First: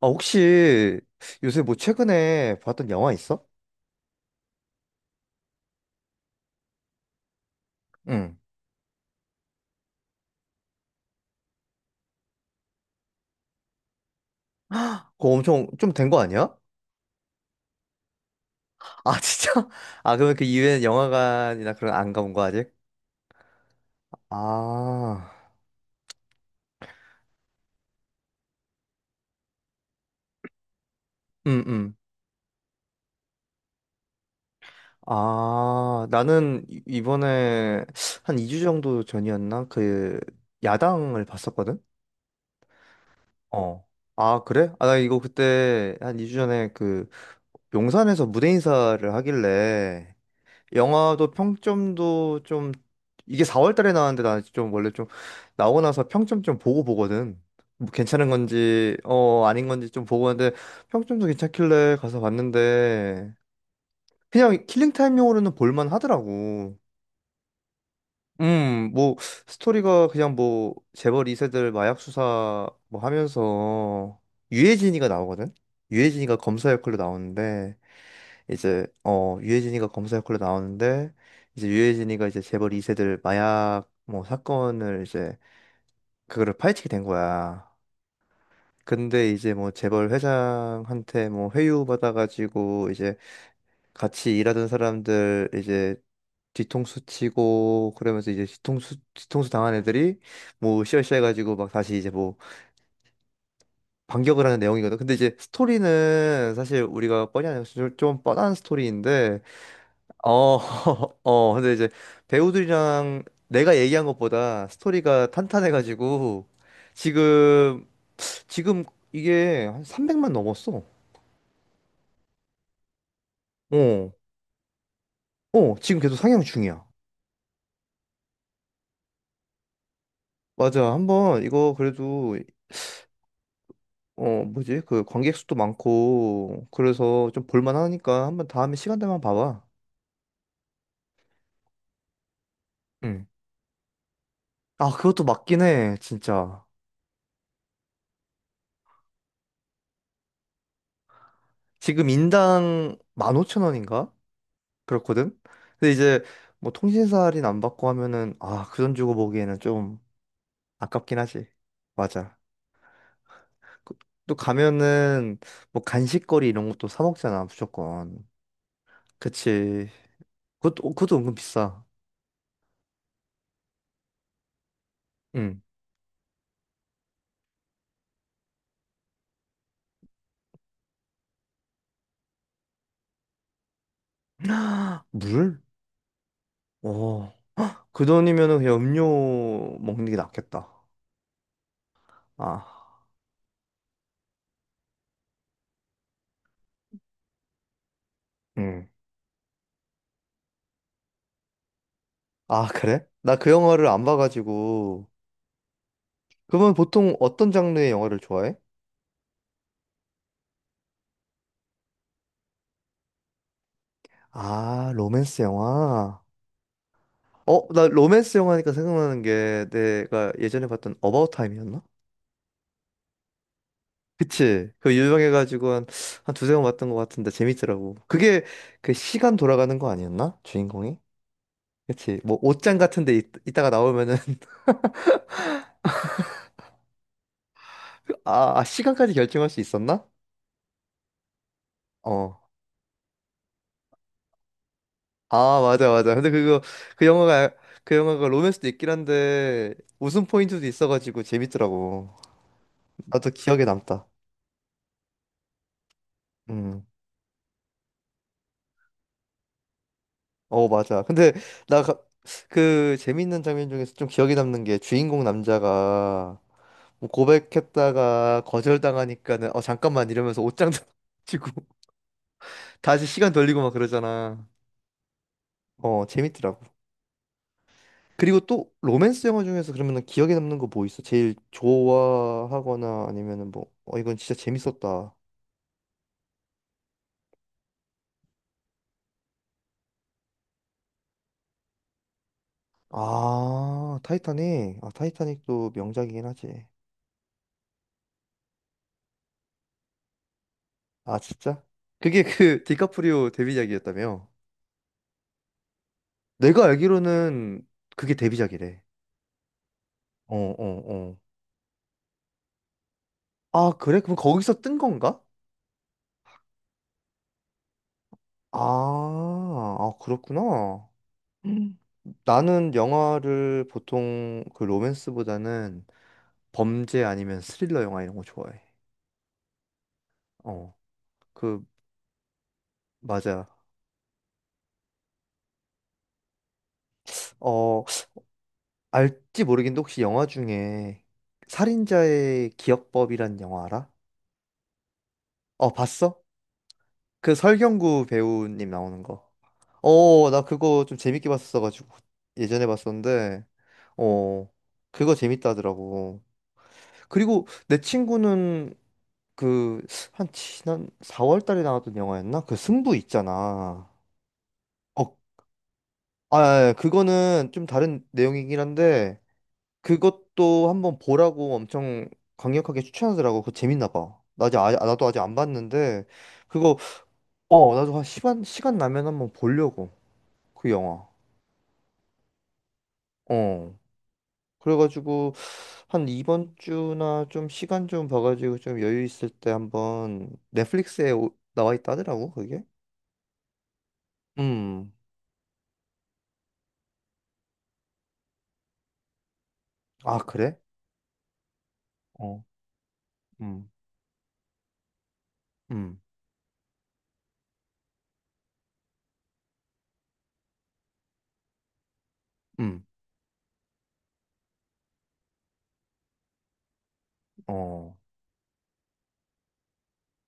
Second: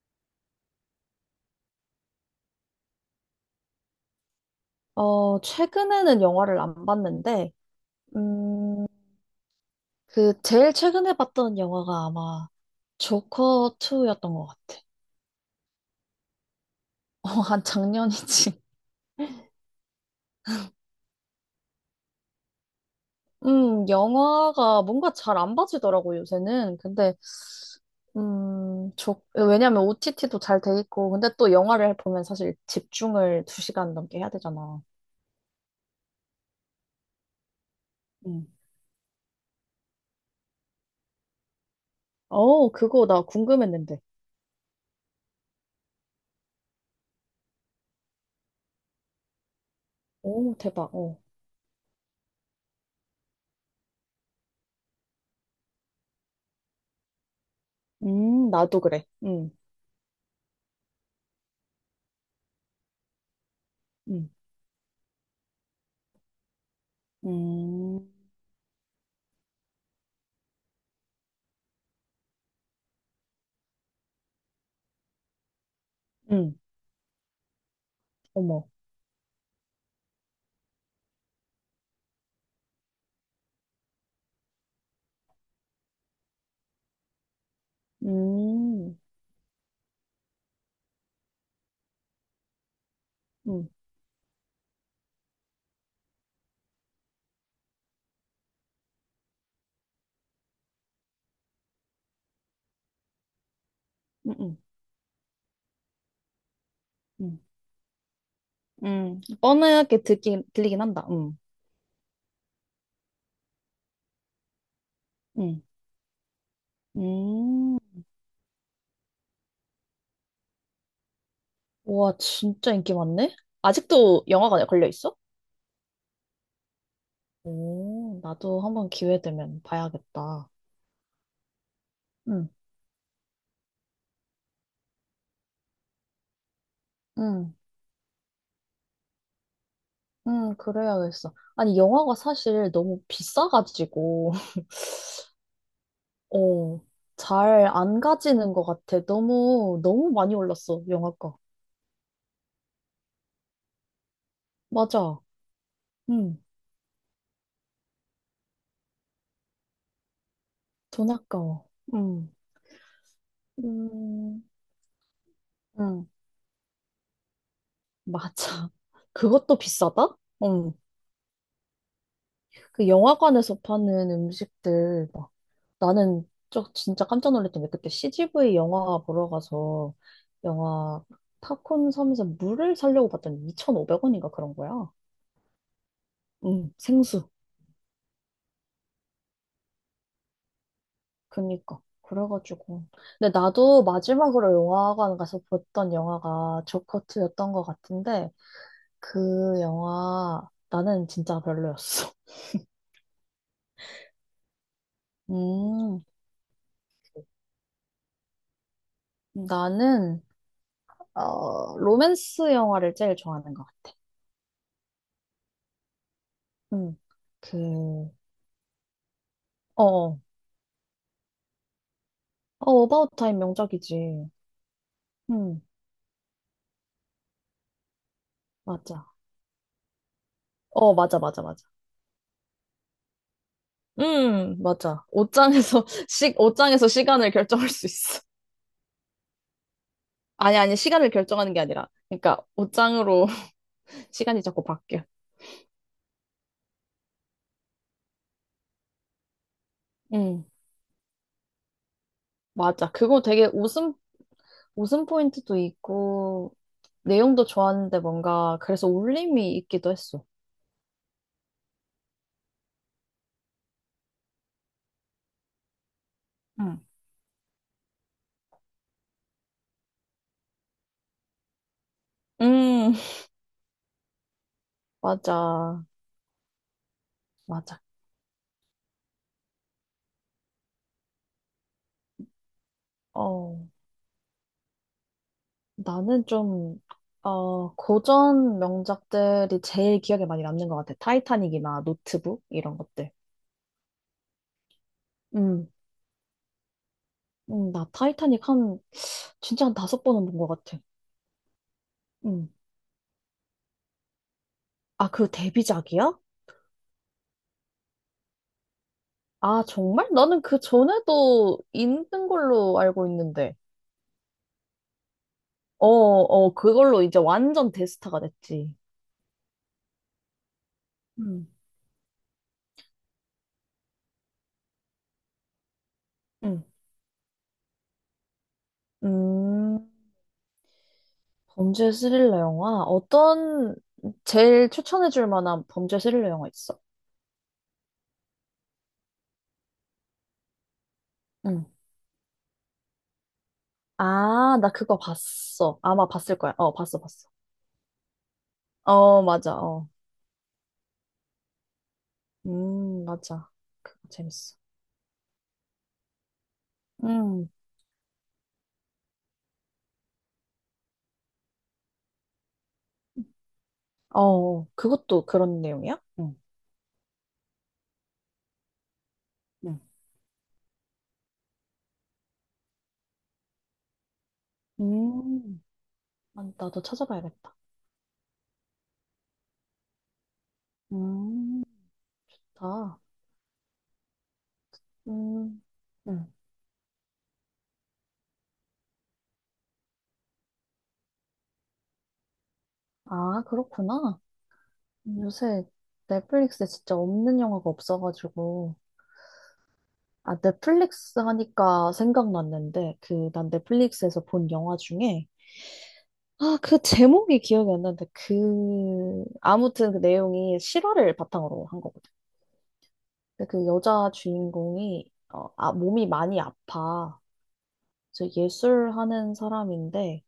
아, 혹시 요새 뭐 최근에 봤던 영화 있어? 어, 최근에는 영화를 안 봤는데. 응. 음, 제일 최근에 봤던 영화가 아마 조커 2였던 것 같아. 그거 엄청 좀 된 거 아니야? 어, 한 작년이지. 아, 진짜? 아, 그러면 그 이후에는 영화관이나 그런 안 가본 거 아직? 영화가 뭔가 아, 잘 안 봐지더라고, 요새는. 왜냐면 OTT도 잘 돼 있고, 근데 또 응, 응. 영화를 보면 사실 집중을 두 시간 넘게 해야 되잖아. 아, 나는 이번에 한 음. 2주 정도 전이었나? 그 야당을 봤었거든? 어, 그거 나 어. 궁금했는데. 아, 그래? 아, 나 이거 그때 한 2주 전에 그 용산에서 무대 인사를 하길래 오, 대박. 어. 영화도 평점도 좀, 이게 4월 달에 나왔는데, 나 좀 원래 좀 나오고 나서 평점 좀 보고 보거든. 뭐 괜찮은 나도 건지 그래. 어 음. 아닌 건지 좀 보고 하는데, 평점도 괜찮길래 가서 봤는데 음. 그냥 킬링 타임용으로는 볼만 하더라고. 음. 뭐 스토리가 그냥 뭐 재벌 2세들 마약 수사 뭐 하면서 유해진이가 나오거든. 유해진이가 음. 검사 역할로 나오는데, 어머. 이제 어 유해진이가 검사 역할로 나오는데, 이제 유해진이가 이제 재벌 2세들 마약 뭐 사건을 이제 그거를 파헤치게 된 거야. 음. 근데 이제 뭐 재벌 회장한테 뭐 회유 받아가지고 이제 음. 같이 일하던 사람들 이제 뒤통수 치고 그러면서 이제 뒤통수 당한 애들이 뭐 으쌰으쌰 해가지고 막 다시 이제 뭐 음. 반격을 하는 음. 내용이거든. 근데 이제 스토리는 사실 우리가 음. 뻔히 아는 좀 뻔한 음. 스토리인데, 뻔하게 어, 듣긴, 들리긴 한다. 음. 어, 근데 이제 배우들이랑 내가 얘기한 것보다 스토리가 음. 탄탄해가지고 음. 지금, 지금 이게 한 300만 넘었어. 와, 진짜 인기 많네? 어, 아직도 영화관에 걸려 있어? 어, 지금 계속 상향 중이야. 오, 나도 한번 기회 되면 봐야겠다. 맞아. 한번 이거 그래도, 응. 어, 뭐지? 그 관객 수도 많고, 그래서 좀 응. 볼만하니까 한번 다음에 시간 되면 봐봐. 응, 그래야겠어. 아니, 영화가 사실 너무 응. 비싸가지고. 아, 그것도 맞긴 해, 진짜. 어, 잘 안 가지는 것 같아. 너무, 너무 많이 올랐어, 영화가. 지금 인당 15,000원인가? 맞아. 그렇거든. 근데 이제 응, 뭐 통신사 할인 안 받고 하면은, 아, 그 돈 주고 보기에는 좀 돈 아깝긴 하지. 아까워. 응. 맞아. 그- 또 음. 가면은 뭐 응. 간식거리 이런 것도 사 먹잖아, 무조건. 맞아. 그것도 그치. 비싸다? 응. 그것도 어, 그것도 은근 비싸. 그 영화관에서 파는 음식들, 막. 응. 나는 저 진짜 깜짝 놀랐던 게 그때 CGV 영화 보러 가서 영화 팝콘 섬에서 물을 사려고 봤더니 2,500원인가 그런 거야. 물? 응, 오. 생수. 그 돈이면은 그냥 음료 먹는 게 낫겠다. 그니까. 아. 그래가지고. 근데 나도 마지막으로 영화관 가서 봤던 영화가 조커2였던 것 같은데 응. 그 영화 나는 진짜 별로였어. 아, 그래? 나 그 영화를 안 봐가지고. 음, 그러면 보통 어떤 장르의 영화를 좋아해? 나는 어, 로맨스 영화를 제일 좋아하는 것 같아. 아, 로맨스 영화? 음, 어, 나 그, 로맨스 영화니까 생각나는 게 어, 어, 내가 예전에 봤던 어바웃 타임이었나? 어바웃 타임 명작이지. 그치? 그 음, 유명해가지고 한, 한 두세 번 봤던 것 같은데 재밌더라고. 그게 그 맞아. 시간 돌아가는 거 아니었나? 어, 주인공이? 맞아, 맞아, 맞아. 그치? 뭐 옷장 같은 데 있, 이따가 나오면은 맞아. 옷장에서, 시, 옷장에서 시간을 결정할 수 있어. 아, 아, 시간까지 결정할 수 있었나? 아니, 아니, 시간을 결정하는 게 아니라. 그러니까, 어. 옷장으로 시간이 자꾸 바뀌어. 아, 맞아, 맞아. 근데 그거, 그 영화가 그 영화가 로맨스도 있긴 한데 웃음 음, 포인트도 있어가지고 재밌더라고. 맞아. 그거 나도 되게 기억에 웃음, 남다. 웃음 포인트도 있고, 음. 내용도 좋았는데 뭔가, 그래서 울림이 있기도 했어. 어, 맞아. 근데 나 그 재밌는 장면 중에서 좀 기억에 남는 게, 주인공 남자가 음. 뭐 고백했다가 거절당하니까는 어 잠깐만 이러면서 옷장 지고 음. 다시 시간 돌리고 막 그러잖아. 맞아. 어, 재밌더라고. 맞아. 그리고 또 로맨스 영화 중에서 그러면은 기억에 남는 거 뭐 있어? 제일 좋아하거나 아니면은 어, 뭐 어 이건 진짜 재밌었다. 나는 좀, 어, 고전 명작들이 제일 기억에 많이 남는 것 같아. 타이타닉이나 노트북, 이런 것들. 아, 타이타닉. 아, 음. 타이타닉도 명작이긴 하지. 나 타이타닉 한, 진짜 한 다섯 번은 본 것 같아. 아, 진짜? 그게 음. 그 디카프리오 데뷔작이었다며? 아, 그 데뷔작이야? 내가 알기로는 그게 데뷔작이래. 아, 정말? 어, 나는 그 어, 어. 전에도 있는 걸로 알고 있는데. 아, 그래? 그럼 거기서 뜬 건가? 어, 어, 그걸로 이제 완전 대스타가 아, 됐지. 아, 그렇구나. 음. 음. 나는 영화를 보통 그 로맨스보다는 음. 범죄 아니면 스릴러 영화 이런 거 좋아해. 음, 어, 그, 범죄 스릴러 영화? 맞아. 어떤, 제일 추천해줄 만한 범죄 스릴러 영화 있어? 어, 알지 모르겠는데, 혹시 영화 중에 응. 살인자의 기억법이란 영화 알아? 아, 나 그거 어, 봤어. 아마 봤어? 봤을 거야. 어, 봤어, 봤어. 그 설경구 배우님 나오는 어, 거. 맞아. 어. 어, 나 그거 좀 재밌게 봤었어가지고 예전에 봤었는데, 맞아. 그거 어, 재밌어. 그거 재밌다더라고. 그리고 음. 내 친구는 그 한 지난 4월 달에 나왔던 영화였나? 그 승부 있잖아. 어, 어. 어, 그것도 그런 내용이야? 응, 아, 예, 그거는 좀 다른 내용이긴 한데, 응. 그것도 한번 보라고 엄청 강력하게 추천하더라고. 그거 재밌나 봐. 나 아직 아, 나도 아직 안 음. 봤는데, 아, 그거 나도 찾아봐야겠다. 어, 나도 한 시간 시간 나면 한번 보려고 그 영화. 음. 다. 어. 그래가지고 음. 한 응. 이번 주나 좀 시간 좀 봐가지고 좀 여유 있을 때 한번 넷플릭스에 나와 있다 하더라고 그게. 아, 그렇구나. 음. 요새 넷플릭스에 진짜 없는 영화가 없어가지고. 아 아, 그래? 넷플릭스 하니까 어. 생각났는데, 그, 난 음. 넷플릭스에서 본 영화 중에 음. 아, 그 제목이 기억이 안 나는데, 그, 아무튼 그 내용이 실화를 바탕으로 한 거거든. 음. 근데 그 여자 주인공이, 어, 아, 몸이 많이 아파. 어. 저 예술하는 사람인데,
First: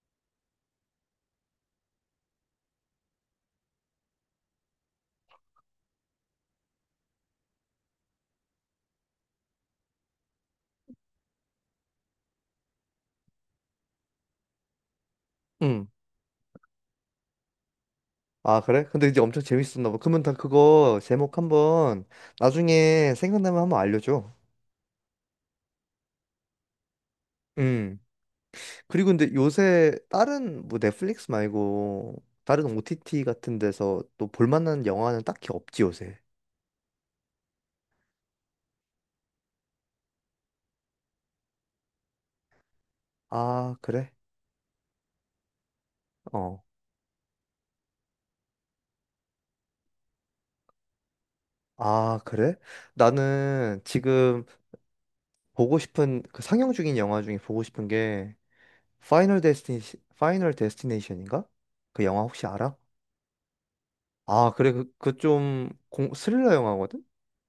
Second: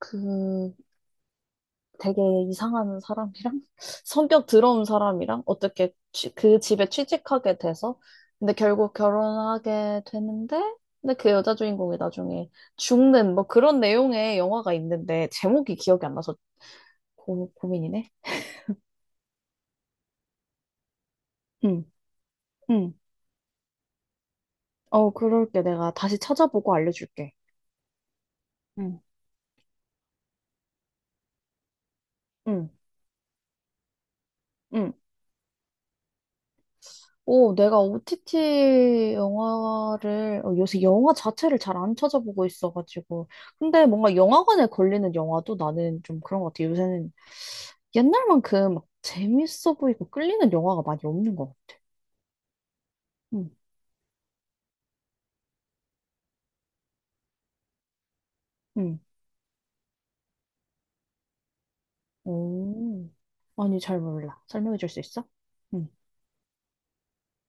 그 되게 이상한 사람이랑, 성격 더러운 사람이랑, 어떻게 취- 그 집에 취직하게 돼서, 근데 결국 결혼하게 되는데, 근데 그 여자 주인공이 나중에 죽는, 뭐 그런 내용의 영화가 있는데, 제목이 음. 기억이 안 나서 고, 고민이네. 아 그래? 근데 이제 엄청 재밌었나 봐. 그러면 다 그거 제목 응. 한번 응. 나중에 생각나면 한번 알려줘. 어, 그럴게. 내가 다시 찾아보고 알려줄게. 음. 응. 그리고 근데 요새 다른 뭐 넷플릭스 말고 응, 다른 OTT 같은 데서 또 볼만한 응. 영화는 딱히 없지 요새. 오, 내가 OTT 영화를, 어, 요새 영화 자체를 잘 안 찾아보고 있어가지고. 아 근데 그래? 뭔가 영화관에 걸리는 영화도 나는 좀 그런 것 어. 같아. 요새는 옛날만큼 막 재밌어 보이고 끌리는 영화가 많이 없는 것 같아. 아, 그래? 응, 나는 지금 보고 싶은 그 상영 중인 영화 중에 보고 싶은 게, 응. 파이널 데스티니, 파이널 데스티네이션인가? 그 영화 혹시 알아? 오, 아니, 잘 몰라. 아, 그래. 설명해 줄 그 수 그 있어? 좀 응. 스릴러 영화거든?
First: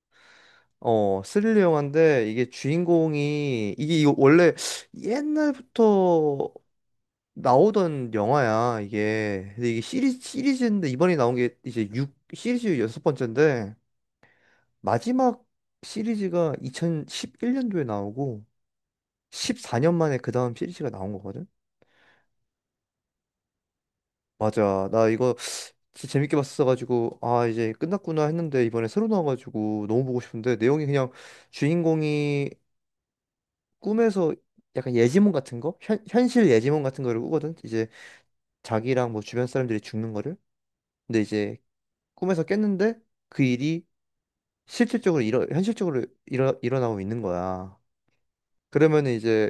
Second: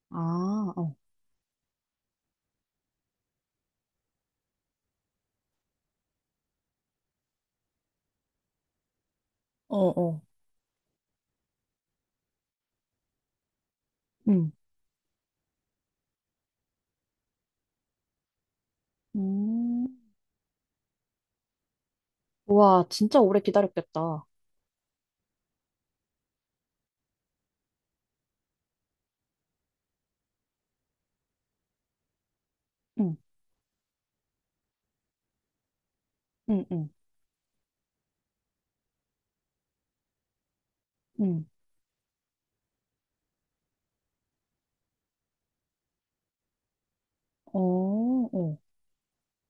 아, 어. 어, 스릴러 영화인데 이게 주인공이 이게 이거 원래 옛날부터 나오던 영화야, 이게. 근데 어, 이게 시리즈 어. 시리즈인데 이번에 나온 게 이제 육 시리즈 여섯 번째인데, 응. 마지막 시리즈가 2011년도에 나오고 음, 14년 만에 그 다음 시리즈가 나온 거거든? 우와, 진짜 오래 기다렸겠다. 맞아. 나 이거 진짜 재밌게 봤어가지고, 아, 이제 끝났구나 했는데, 이번에 새로 나와가지고 너무 보고 싶은데, 내용이 그냥 주인공이 응. 꿈에서 약간 예지몽 같은 거? 현, 현실 응, 예지몽 응. 같은 거를 꾸거든? 이제 자기랑 뭐 주변 사람들이 죽는 거를? 근데 응. 이제 꿈에서 깼는데, 그 일이 실질적으로 일어, 현실적으로 일어, 일어나고 있는 어, 거야. 어, 그러면 이제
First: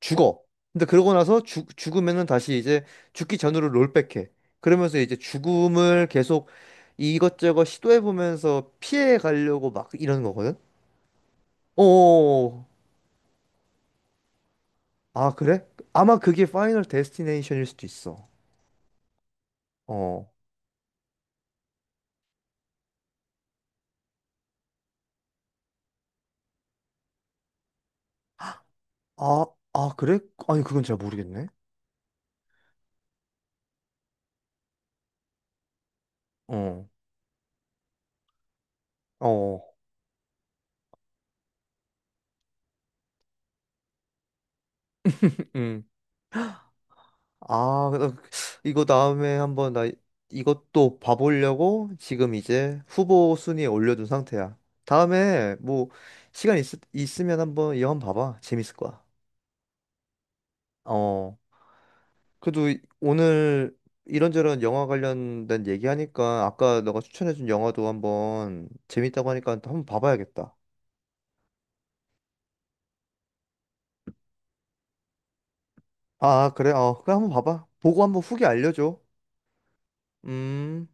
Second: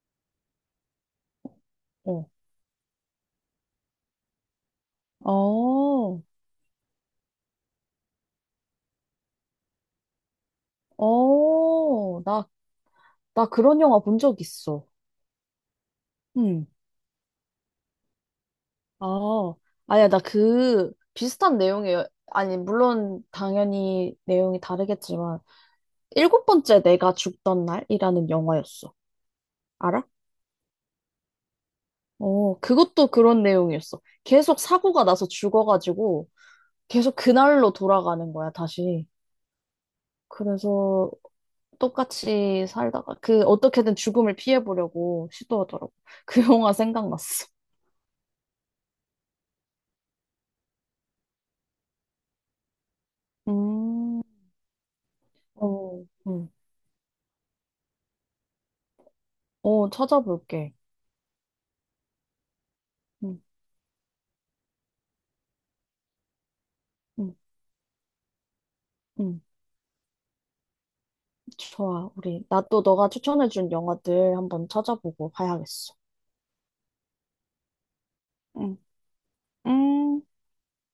죽어. 근데 그러고 나서 죽, 죽으면은 어. 다시 이제 죽기 전으로 롤백해. 그러면서 이제 죽음을 어, 계속 이것저것 시도해보면서 피해 가려고 막 이러는 거거든? 어. 나, 오, 나 그런 영화 본 적 있어. 아, 그래? 아마 그게 응. 파이널 데스티네이션일 수도 있어. 아, 아야, 나 어. 그, 비슷한 내용이에요. 아니, 물론, 당연히 내용이 다르겠지만, 7번째 내가 죽던 날이라는 영화였어. 아, 아, 알아? 그래? 아니, 그건 잘 모르겠네. 어, 그것도 그런 내용이었어. 계속 사고가 나서 죽어가지고, 어. 계속 그날로 돌아가는 거야, 다시. 어. 그래서, 똑같이 살다가 그 어떻게든 죽음을 피해보려고 음. 시도하더라고. 그 영화 생각났어. 아, 이거 다음에 한번 나 이것도 봐보려고 지금 이제 후보 순위에 올려둔 음. 상태야. 다음에 뭐 어. 음. 시간 있, 있으면 한번 이 영화 봐봐. 재밌을 거야. 어, 찾아볼게. 어. 그래도 응. 오늘 이런저런 영화 관련된 얘기하니까 아까 너가 응. 추천해준 영화도 한번 재밌다고 응. 하니까 또 한번 봐봐야겠다. 좋아. 우리, 나 또 너가 추천해준 영화들 한번 찾아보고 봐야겠어. 아, 그래? 어, 그럼 한번 봐봐. 보고 한번 후기 응. 알려줘. 음. 음.